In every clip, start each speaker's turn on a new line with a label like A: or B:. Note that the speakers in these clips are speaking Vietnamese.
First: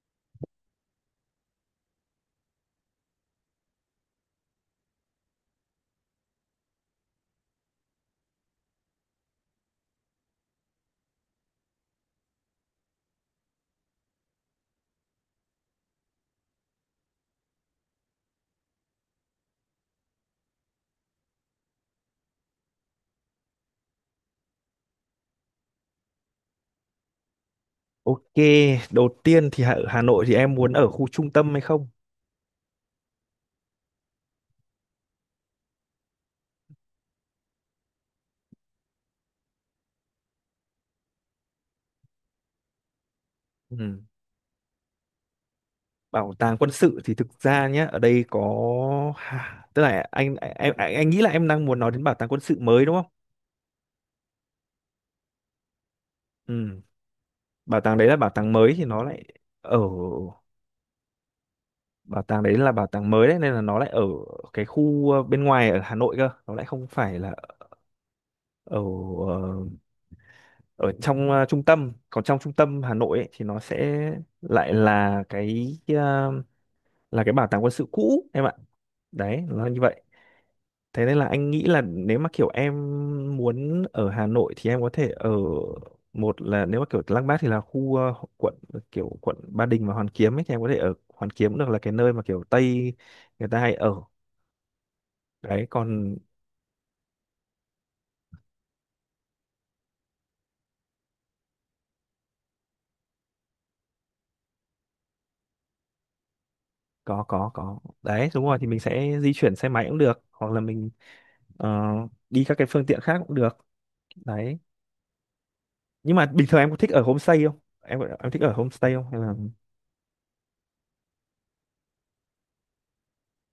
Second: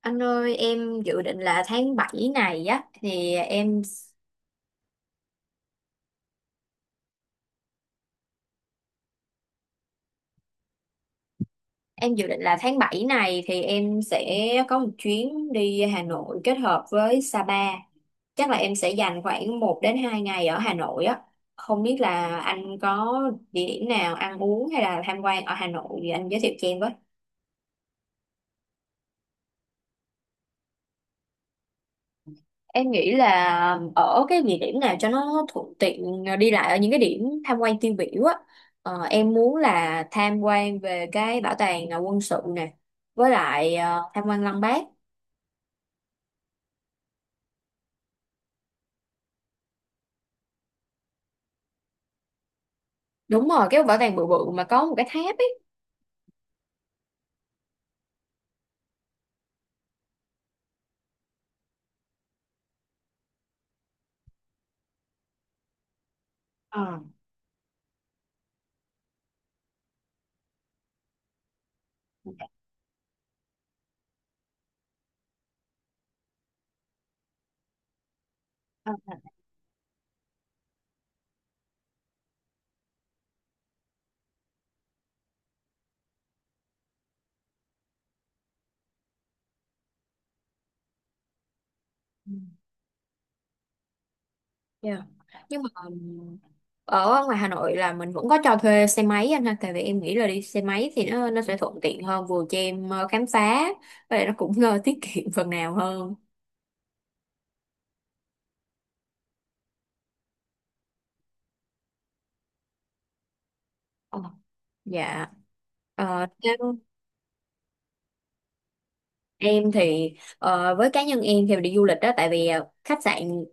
A: Anh ơi, em dự định là tháng 7 này á thì em dự định là tháng 7 này thì em sẽ có một chuyến đi Hà Nội kết hợp với Sapa. Chắc là em sẽ dành khoảng 1 đến 2 ngày ở Hà Nội á. Không biết là anh có địa điểm nào ăn uống hay là tham quan ở Hà Nội thì anh giới thiệu cho em.
B: Ok, đầu tiên thì ở Hà Nội thì em muốn ở khu trung tâm hay không?
A: Em nghĩ là ở cái địa điểm nào cho nó thuận tiện đi lại ở những cái điểm tham quan tiêu biểu á. Em muốn là tham quan về cái bảo tàng quân sự nè, với lại
B: Ừ.
A: tham quan Lăng Bác.
B: Bảo tàng quân sự thì thực ra nhé, ở đây có ha, tức là anh nghĩ là em đang muốn nói đến bảo tàng quân sự mới đúng không?
A: Đúng rồi, cái bảo tàng bự bự mà có một cái tháp ấy.
B: Ừ. Bảo tàng đấy là bảo tàng mới thì nó lại ở Bảo tàng đấy là bảo tàng mới đấy nên là nó lại ở cái khu bên ngoài ở Hà Nội cơ, nó lại không phải là ở ờ, ở trong trung tâm. Còn trong trung tâm Hà Nội ấy, thì nó sẽ lại là cái bảo tàng quân sự cũ em ạ,
A: Ờ.
B: đấy nó như vậy. Thế nên là anh nghĩ là nếu mà kiểu em muốn ở Hà Nội thì em có thể ở, một là nếu mà kiểu Lăng Bác thì là khu quận, kiểu quận Ba Đình và Hoàn Kiếm ấy, thì em có thể ở Hoàn Kiếm cũng được, là cái nơi mà kiểu Tây người ta hay ở
A: Yeah. Nhưng
B: đấy.
A: mà
B: Còn
A: ở ngoài Hà Nội là mình vẫn có cho thuê xe máy anh ha, tại vì em nghĩ là đi xe máy thì nó sẽ thuận tiện hơn, vừa cho em khám phá và lại nó cũng tiết kiệm phần nào hơn.
B: có đấy, đúng rồi, thì mình sẽ di chuyển xe máy cũng được hoặc là mình ờ, đi các cái phương tiện khác cũng được
A: Ờ.
B: đấy.
A: Dạ.
B: Nhưng mà
A: Uh,
B: bình thường em có thích ở homestay không, em thích ở homestay không hay là
A: Em thì với cá nhân em thì đi du lịch đó, tại vì khách sạn,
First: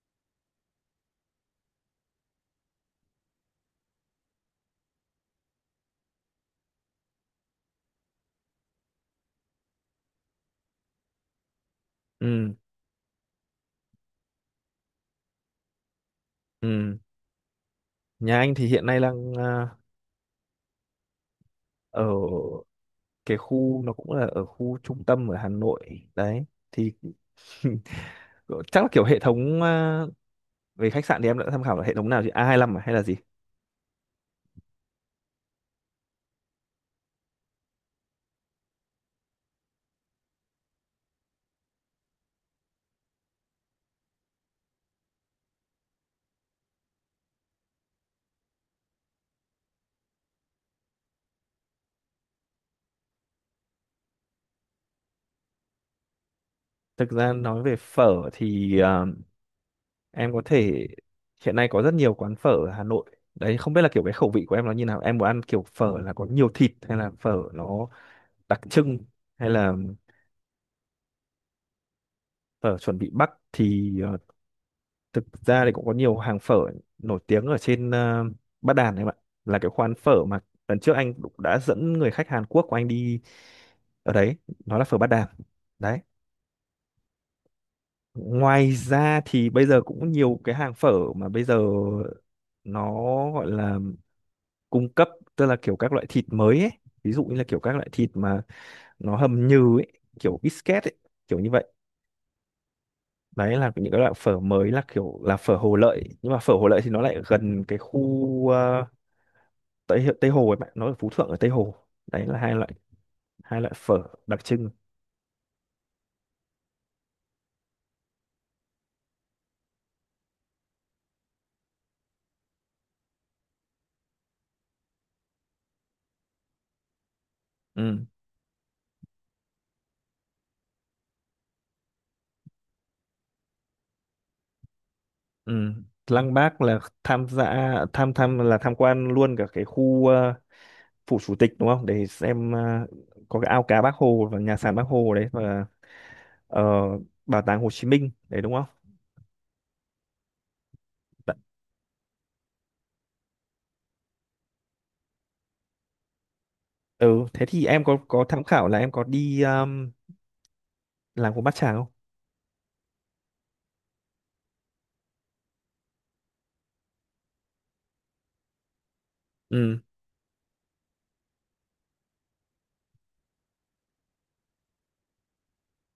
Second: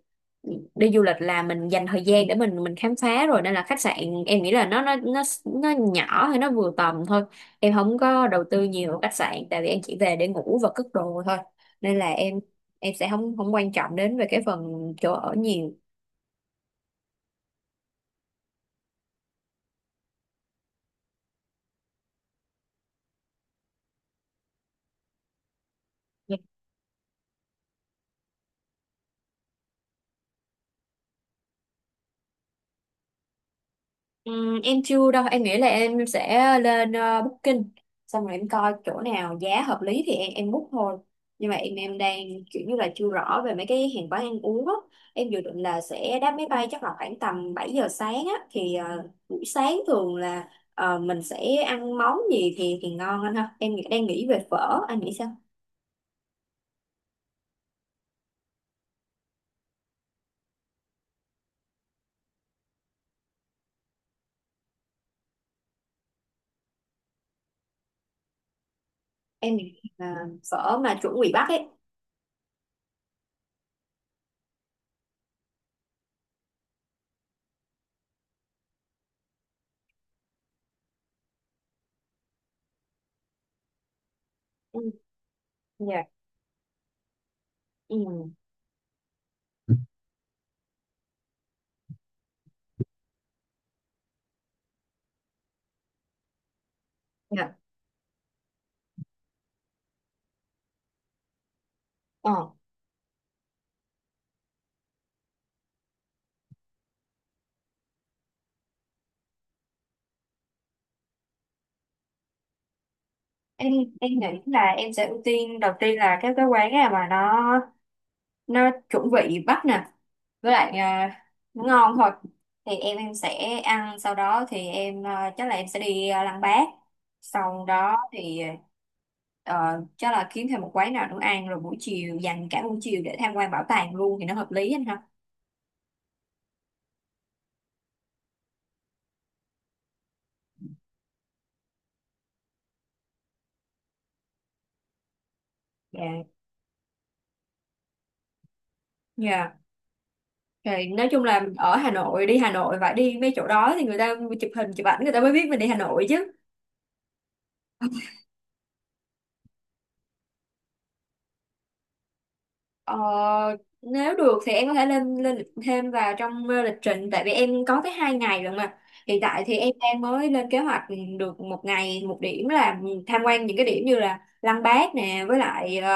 A: đi du lịch là mình dành thời gian để mình khám phá rồi, nên là khách sạn em nghĩ là nó nhỏ hay nó vừa tầm thôi. Em không có đầu tư nhiều vào khách sạn tại vì em chỉ về để ngủ và cất đồ thôi. Nên là em
B: ừ
A: em sẽ không không quan trọng đến về cái phần chỗ ở nhiều.
B: ừ. Nhà anh thì hiện nay đang ở cái khu, nó cũng là ở khu trung tâm ở Hà Nội đấy thì chắc là kiểu hệ thống về khách sạn thì em đã tham khảo là hệ thống nào chứ, A25 à, hay là gì.
A: Ừ, em chưa đâu. Em nghĩ là em sẽ lên Booking, xong rồi em coi chỗ nào giá hợp lý thì em book thôi. Nhưng mà em đang kiểu như là chưa rõ về mấy cái hàng quán ăn uống á. Em dự định là sẽ đáp máy bay chắc là khoảng tầm 7 giờ sáng á, thì buổi sáng thường là mình sẽ ăn món gì thì ngon anh ha. Em đang nghĩ về phở, anh nghĩ sao?
B: Thực ra nói về phở thì em có thể, hiện nay có rất nhiều quán phở ở Hà Nội đấy, không biết là kiểu cái khẩu vị của em nó như nào, em muốn ăn kiểu phở là có nhiều thịt hay là phở nó đặc trưng, hay
A: Em
B: là
A: nghĩ là phở mà chuẩn bị Bắc ấy.
B: phở chuẩn bị Bắc thì thực ra thì cũng có nhiều hàng phở nổi tiếng ở trên Bát Đàn em ạ, là cái quán phở mà lần trước anh cũng đã dẫn người khách Hàn Quốc của anh đi ở đấy, nó
A: Ừ,
B: là phở Bát Đàn đấy.
A: dạ. Ừ,
B: Ngoài ra thì bây giờ cũng nhiều cái hàng phở mà bây giờ nó gọi là cung cấp, tức là kiểu các loại thịt mới ấy, ví dụ như là
A: dạ.
B: kiểu các loại thịt mà nó hầm nhừ ấy, kiểu biscuit ấy, kiểu như vậy.
A: Ờ.
B: Đấy là những cái loại phở mới, là kiểu là phở Hồ Lợi, nhưng mà phở Hồ Lợi thì nó lại gần cái khu Tây Hi- Tây Hồ ấy, bạn nó ở Phú Thượng ở Tây Hồ. Đấy là hai loại, hai
A: em
B: loại phở
A: em nghĩ
B: đặc
A: là
B: trưng.
A: em sẽ ưu tiên đầu tiên là cái quán nào mà nó chuẩn vị Bắc nè, với lại nó ngon thôi, thì em sẽ ăn. Sau đó thì em chắc là em sẽ đi Lăng Bác. Sau đó
B: Ừ
A: thì ờ, chắc là kiếm thêm một quán nào nữa ăn, rồi buổi chiều dành cả buổi chiều để tham quan bảo tàng luôn thì nó hợp lý anh ha.
B: ừ. Lăng Bác là tham gia tham tham là tham quan luôn cả cái khu phủ chủ tịch, đúng không, để xem có cái ao cá Bác Hồ và nhà sàn Bác Hồ đấy, và
A: Dạ.
B: ờ, bảo tàng Hồ Chí Minh đấy, đúng không.
A: Dạ. Thì nói chung
B: Bạn-
A: là ở Hà Nội, đi Hà Nội phải đi mấy chỗ đó thì người ta chụp hình chụp ảnh, người ta mới biết mình đi Hà Nội chứ.
B: ừ thế thì em có tham khảo là em có đi làng của Bát Tràng không.
A: Ờ, nếu được thì em có thể lên lên lịch thêm vào trong lịch trình, tại vì em có tới 2 ngày rồi mà. Hiện tại thì em
B: Ừ
A: đang mới lên kế hoạch được một ngày một điểm, là tham quan những cái điểm như là Lăng Bác nè, với lại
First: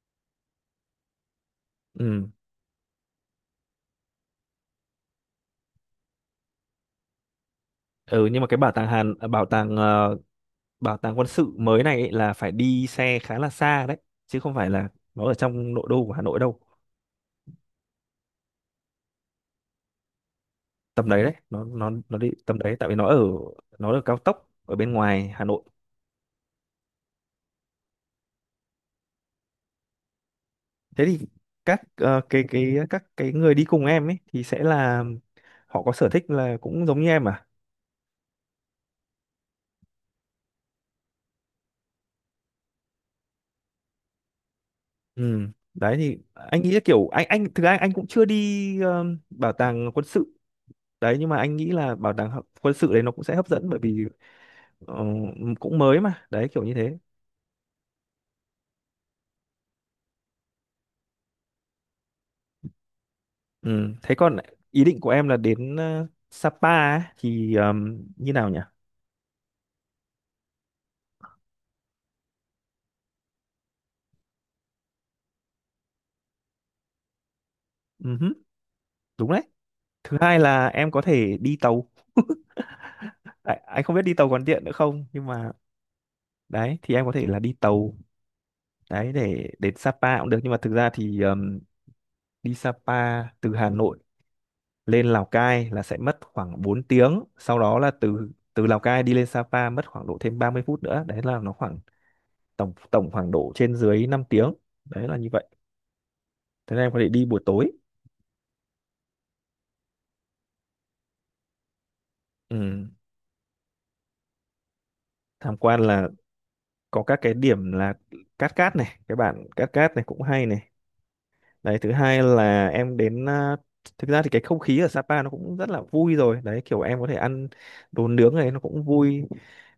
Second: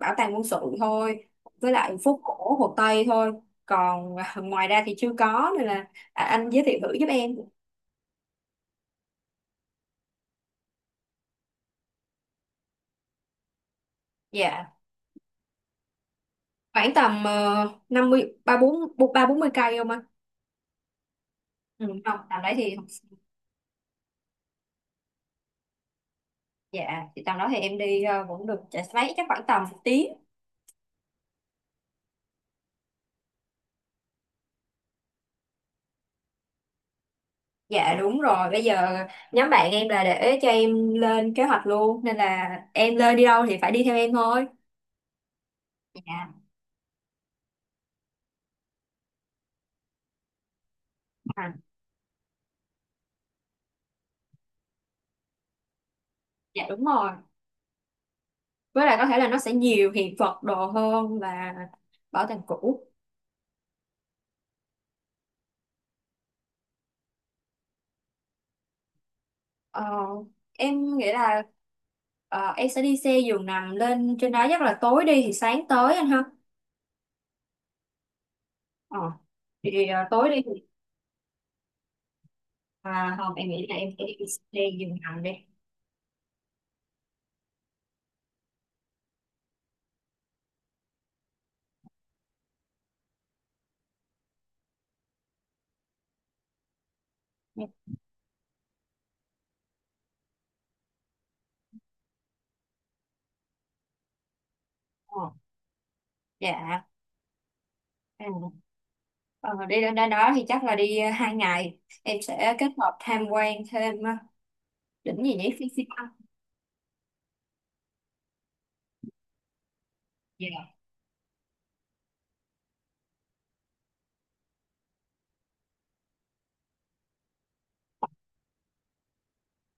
A: bảo tàng quân sự thôi, với lại phố
B: ừ
A: cổ Hồ Tây thôi. Còn ngoài ra thì chưa có, nên là anh giới thiệu thử giúp em.
B: ừ nhưng mà cái bảo tàng Hàn bảo tàng quân sự mới này ấy là phải đi xe khá là xa đấy, chứ không phải
A: Dạ.
B: là nó ở trong nội đô của Hà Nội đâu.
A: Khoảng tầm năm mươi ba bốn mươi cây không ạ?
B: Tầm đấy đấy, nó
A: Ừ,
B: nó
A: không
B: nó đi
A: tầm đấy
B: tầm
A: thì.
B: đấy, tại vì nó ở, nó ở cao tốc ở bên ngoài Hà Nội.
A: Dạ, thì tầm đó thì em đi cũng được, chạy xe máy chắc khoảng tầm 1 tiếng.
B: Thế thì các cái người đi cùng em ấy thì sẽ là họ có sở thích là cũng giống như em à.
A: Dạ đúng rồi, bây giờ nhóm bạn em là để cho em lên kế hoạch luôn, nên là em lên đi đâu thì phải đi theo em thôi.
B: Ừ đấy thì
A: Dạ.
B: anh nghĩ là kiểu anh thực ra anh cũng chưa đi bảo tàng quân sự đấy, nhưng mà
A: à,
B: anh nghĩ là bảo tàng quân sự đấy nó cũng sẽ hấp dẫn, bởi vì ờ, cũng mới mà, đấy kiểu
A: dạ
B: như
A: đúng
B: thế.
A: rồi. Với lại có thể là nó sẽ nhiều hiện vật đồ hơn là bảo tàng cũ.
B: Ừ. Thế còn ý định của em là đến Sapa ấy, thì như nào nhỉ?
A: Ờ, em nghĩ là em sẽ đi xe giường nằm lên trên đó, chắc là tối đi thì sáng tới anh ha.
B: Ừ hứ,
A: Ờ,
B: đúng đấy.
A: thì
B: Thứ
A: tối
B: hai
A: đi thì
B: là em có thể đi tàu.
A: à, không em
B: À,
A: nghĩ là
B: anh
A: em
B: không biết
A: sẽ
B: đi
A: đi
B: tàu còn
A: xe
B: tiện nữa
A: giường
B: không,
A: nằm
B: nhưng
A: đi.
B: mà đấy thì em có thể là đi tàu đấy để đến Sapa cũng được, nhưng mà thực ra thì đi Sapa từ Hà Nội lên Lào Cai là sẽ mất khoảng 4 tiếng, sau đó là từ từ Lào Cai đi lên Sapa mất khoảng độ thêm 30 phút nữa. Đấy là nó khoảng tổng tổng khoảng độ trên dưới 5 tiếng. Đấy là như
A: Ờ.
B: vậy. Thế
A: Dạ.
B: nên em có thể đi buổi tối.
A: À. Ờ, đi lên đó, đó thì chắc là đi hai ngày em sẽ kết
B: Ừ,
A: hợp tham quan thêm đỉnh gì nhỉ,
B: tham
A: Phi
B: quan
A: Phi Băng.
B: là có các cái điểm là Cát Cát này, cái bản Cát Cát này cũng hay này.
A: Dạ.
B: Đấy, thứ hai là em đến thực ra thì cái không khí ở Sapa nó cũng rất là vui rồi. Đấy, kiểu em có thể ăn đồ nướng này, nó cũng vui.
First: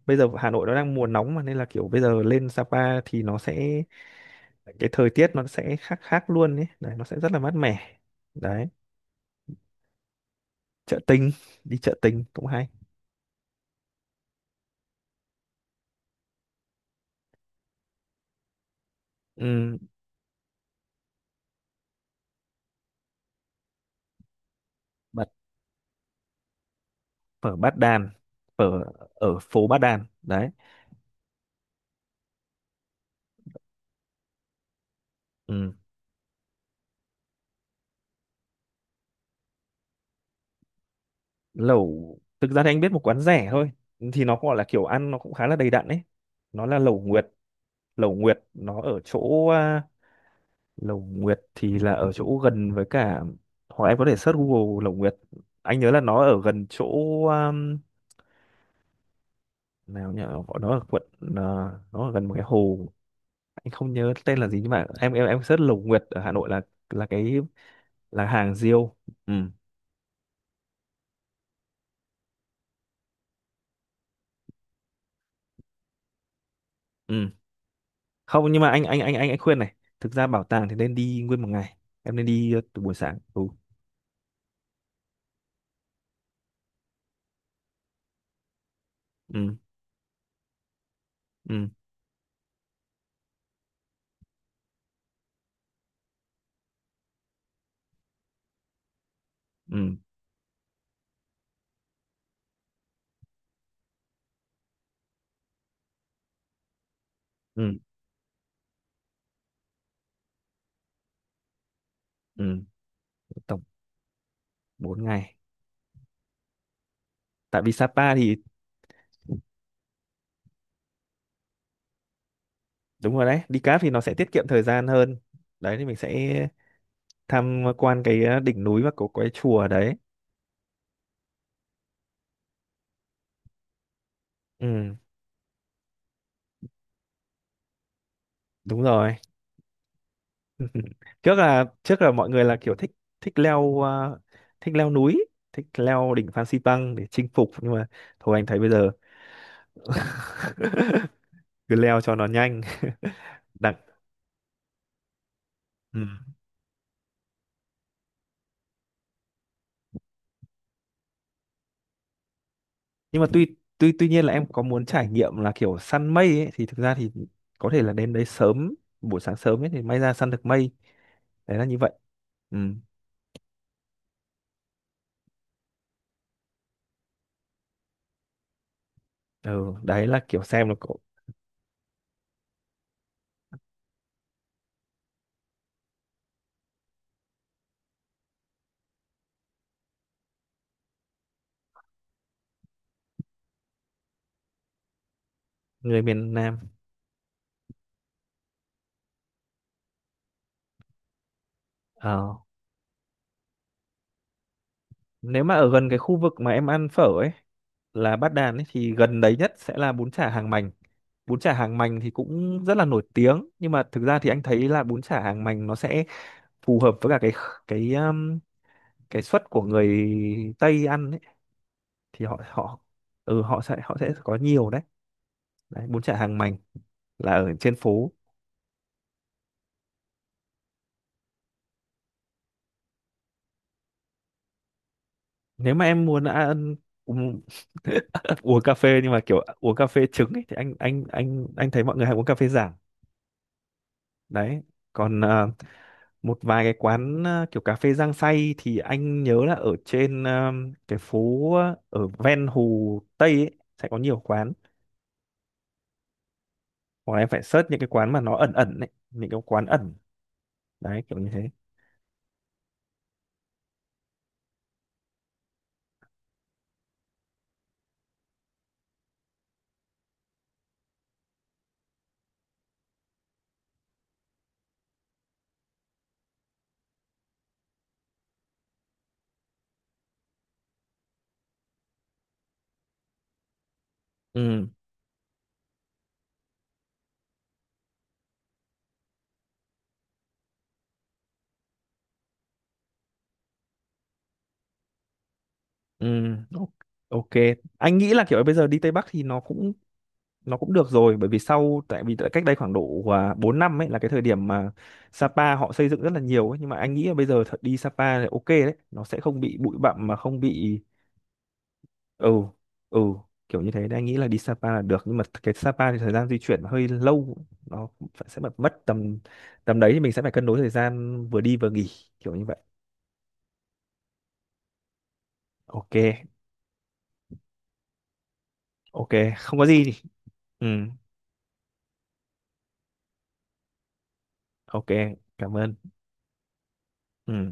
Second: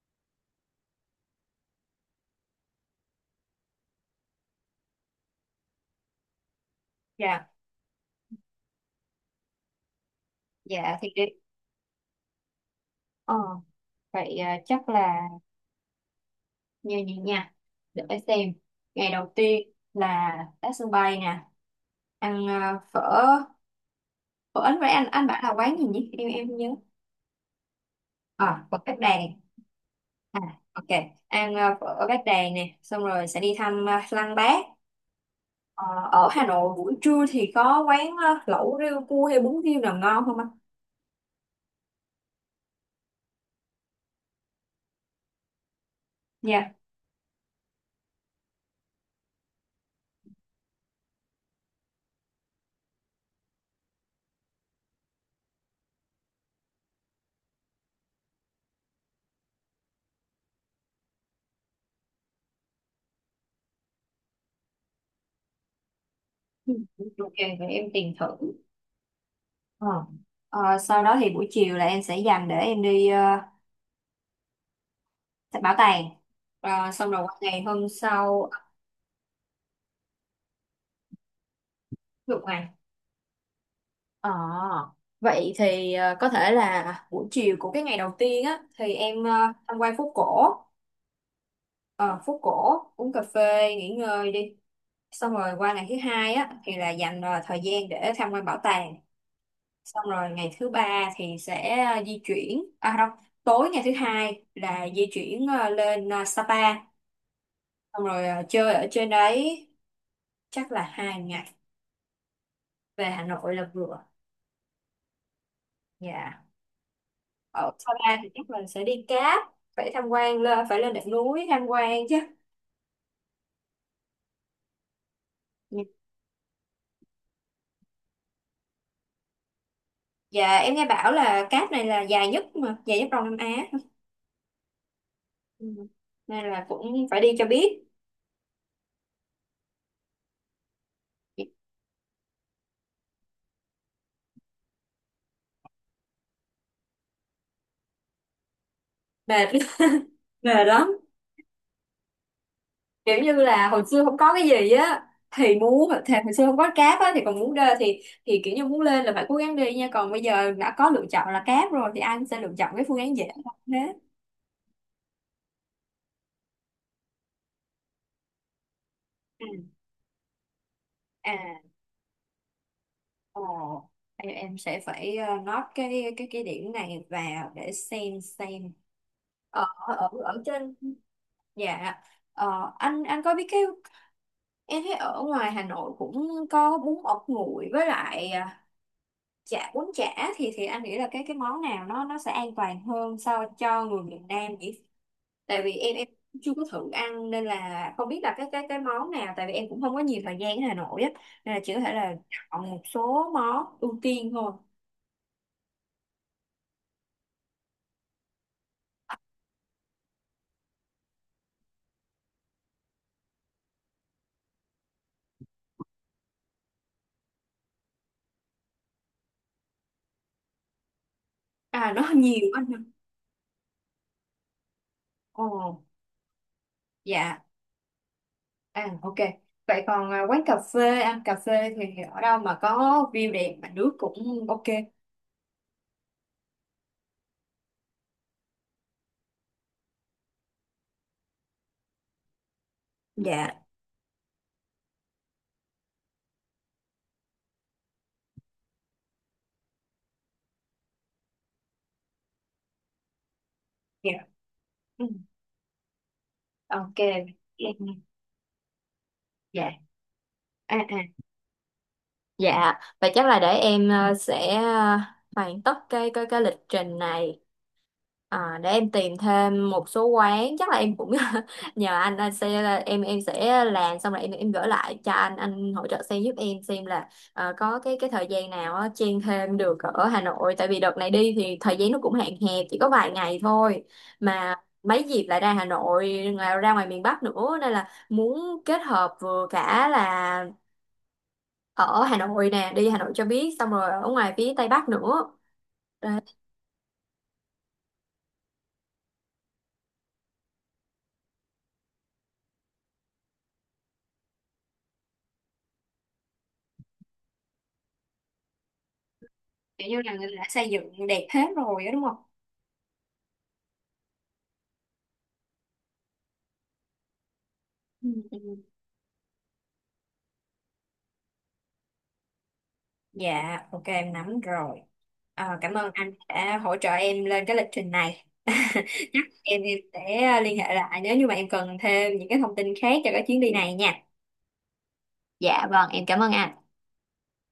B: Bây giờ Hà Nội nó đang mùa nóng mà, nên là kiểu bây giờ lên Sapa thì nó sẽ, cái thời tiết nó sẽ khác khác luôn ấy. Đấy, nó sẽ rất là
A: Dạ.
B: mát mẻ. Đấy,
A: Dạ
B: chợ
A: thì đi
B: Tình, đi chợ Tình cũng hay.
A: ờ, vậy chắc là như vậy nha. Để xem, ngày đầu tiên
B: Ừ,
A: là tới sân bay nè, ăn phở, phở với anh. Anh
B: bát
A: bảo là quán gì nhỉ, em không nhớ.
B: phở Bát Đàn,
A: À, phở
B: phở
A: Bát Đàn.
B: ở phố Bát Đàn.
A: À,
B: Đấy.
A: ok, ăn phở Bát Đàn nè, xong rồi sẽ đi thăm Lăng Bác.
B: Ừ.
A: Ờ, ở Hà Nội buổi trưa thì có quán lẩu riêu cua hay bún riêu nào ngon không anh?
B: Lẩu thực ra thì anh biết một quán rẻ thôi, thì nó gọi là kiểu ăn nó cũng khá là đầy đặn ấy, nó
A: Dạ.
B: là lẩu Nguyệt. Lẩu Nguyệt nó ở chỗ lẩu Nguyệt thì là ở chỗ gần với cả, hoặc em có thể search Google lẩu Nguyệt. Anh nhớ là nó ở gần chỗ um, nào nhỉ, gọi nó ở quận nó ở gần một cái hồ, anh không nhớ tên là gì, nhưng mà em search lẩu Nguyệt ở Hà Nội
A: Ừ,
B: là
A: ok,
B: cái,
A: vậy em tìm thử.
B: là hàng riêu. Ừ
A: Ờ. Ờ, sau đó thì buổi chiều là em sẽ dành để em đi bảo tàng. Ờ, xong
B: ừ
A: rồi qua ngày hôm sau
B: không, nhưng mà anh khuyên này, thực ra bảo tàng thì nên đi nguyên một ngày, em nên
A: dục
B: đi
A: ngày.
B: từ buổi sáng ừ
A: Ờ, vậy thì có thể là buổi chiều của cái ngày đầu tiên á thì em
B: ừ
A: tham quan phố cổ.
B: ừ
A: Ờ, phố cổ uống cà phê nghỉ ngơi đi. Xong rồi qua ngày thứ hai á thì là dành thời gian để tham quan bảo tàng.
B: ừ
A: Xong rồi ngày thứ ba thì sẽ di chuyển, à không, tối ngày thứ hai là di chuyển lên Sapa,
B: ừ,
A: xong rồi chơi ở trên đấy chắc là 2 ngày.
B: ừ.
A: Về Hà Nội
B: Tổng
A: là vừa.
B: 4 ngày,
A: Dạ.
B: tại
A: Ở
B: vì Sapa
A: Sapa thì
B: thì
A: chắc mình sẽ đi cáp, phải tham quan, lên phải lên đỉnh núi tham quan chứ.
B: đúng rồi đấy, đi cáp thì nó sẽ tiết kiệm thời gian hơn đấy, thì mình sẽ tham quan cái đỉnh núi và có cái chùa đấy.
A: Dạ em nghe bảo là cáp này là dài nhất, mà dài nhất Đông Nam Á.
B: Ừ
A: Ừ, nên là cũng phải đi cho biết.
B: đúng rồi. Trước là, trước là mọi người là kiểu thích, thích leo thích leo núi, thích leo đỉnh Phan Xipang để chinh phục, nhưng mà thôi anh thấy bây giờ
A: Mệt mệt lắm.
B: cứ leo cho nó nhanh.
A: Kiểu như là
B: Đẳng
A: hồi xưa không có cái gì á thì muốn,
B: ừ.
A: thì hồi xưa không có cáp á thì còn muốn đê, thì kiểu như muốn lên là phải cố gắng đi nha. Còn bây giờ đã có lựa chọn là cáp rồi thì anh sẽ lựa chọn cái phương án
B: Nhưng mà
A: dễ
B: tuy
A: hơn thế.
B: tuy tuy nhiên là em có muốn trải nghiệm là kiểu săn mây ấy, thì thực ra thì có thể là đến đấy sớm, buổi sáng
A: Ừ.
B: sớm ấy thì may ra săn được mây.
A: À.
B: Đấy là như vậy. Ừ.
A: Ồ. Em sẽ phải note cái điểm này vào để xem xem. ở
B: Ừ
A: ở
B: đấy là
A: ở
B: kiểu xem
A: trên.
B: là có
A: Dạ. Ờ, anh có biết cái em thấy ở ngoài Hà Nội cũng có bún ốc nguội với lại chả, bún chả, thì anh nghĩ là cái món nào nó sẽ an toàn hơn so cho người miền Nam nhỉ. Tại vì em
B: người
A: em
B: miền
A: chưa
B: Nam.
A: có thử ăn nên là không biết là cái món nào, tại vì em cũng không có nhiều thời gian ở Hà Nội á, nên là chỉ có thể là
B: Ờ,
A: chọn một số món ưu tiên thôi.
B: nếu mà ở gần cái khu vực mà em ăn phở ấy, là Bát Đàn ấy, thì gần đấy nhất sẽ là bún chả Hàng Mành. Bún chả Hàng Mành thì cũng rất là nổi tiếng, nhưng mà thực ra thì anh thấy là bún chả Hàng Mành nó sẽ phù hợp với cả cái um, cái suất của người Tây ăn ấy,
A: À nó
B: thì họ
A: nhiều anh ạ.
B: họ ừ họ sẽ có nhiều đấy.
A: Ồ.
B: Đấy bún chả Hàng Mành là
A: Dạ.
B: ở trên phố.
A: À, ok, vậy còn quán cà phê, ăn cà phê thì ở đâu mà có view đẹp mà nước cũng ok?
B: Nếu mà em muốn ăn uống, uống cà phê nhưng mà kiểu uống cà phê trứng ấy, thì anh thấy mọi người hay uống cà phê Giảng
A: Dạ.
B: đấy. Còn một vài cái quán kiểu cà phê Giang Say thì anh nhớ là ở trên cái phố ở ven Hồ Tây ấy, sẽ có
A: Dạ.
B: nhiều quán,
A: Ừ, ok.
B: hoặc là em phải search những cái quán mà nó ẩn ẩn ấy, những cái quán
A: Dạ.
B: ẩn.
A: À
B: Đấy
A: à.
B: kiểu như thế.
A: Dạ, vậy chắc là để em sẽ hoàn tất cái lịch trình này, để em tìm thêm một số quán. Chắc là em cũng nhờ anh sẽ là- em sẽ làm xong rồi em gửi lại cho anh hỗ trợ xem giúp em xem là có cái thời gian nào á, chen thêm được ở Hà Nội, tại vì đợt này đi thì thời gian nó cũng hạn hẹp chỉ có vài ngày thôi mà.
B: Ừ
A: Mấy dịp lại ra Hà Nội ngoài- ra ngoài miền Bắc nữa, nên là muốn kết hợp vừa cả là ở Hà Nội nè, đi Hà Nội cho biết, xong rồi ở ngoài phía Tây Bắc nữa.
B: ừ,
A: Đấy.
B: o- ok. Anh nghĩ là kiểu bây giờ đi Tây Bắc thì nó cũng, nó cũng được rồi, bởi vì sau tại vì tại cách đây khoảng độ 4 năm ấy là cái thời điểm mà Sapa họ xây dựng rất là nhiều ấy, nhưng mà anh nghĩ là bây giờ thật đi Sapa là ok đấy, nó sẽ không bị bụi
A: Kiểu như
B: bặm
A: là
B: mà
A: người ta
B: không
A: đã xây
B: bị
A: dựng đẹp hết rồi đó đúng không?
B: ừ ừ, kiểu như thế. Nên anh nghĩ là đi Sapa là được, nhưng mà cái Sapa thì thời gian di chuyển hơi lâu, nó
A: Ừ.
B: phải-
A: Ừ.
B: sẽ mất mất tầm, tầm đấy thì mình sẽ phải cân đối thời gian vừa đi vừa nghỉ, kiểu như vậy.
A: Dạ ok em nắm rồi. Ờ, cảm ơn
B: Ok,
A: anh đã hỗ trợ em lên cái lịch trình này
B: ok,
A: chắc
B: không
A: em
B: có gì.
A: sẽ liên
B: Ừ,
A: hệ lại nếu như mà em cần thêm những cái thông tin khác cho cái chuyến đi này nha.
B: ok, cảm
A: Dạ
B: ơn.
A: vâng, em cảm ơn anh.
B: Ừ.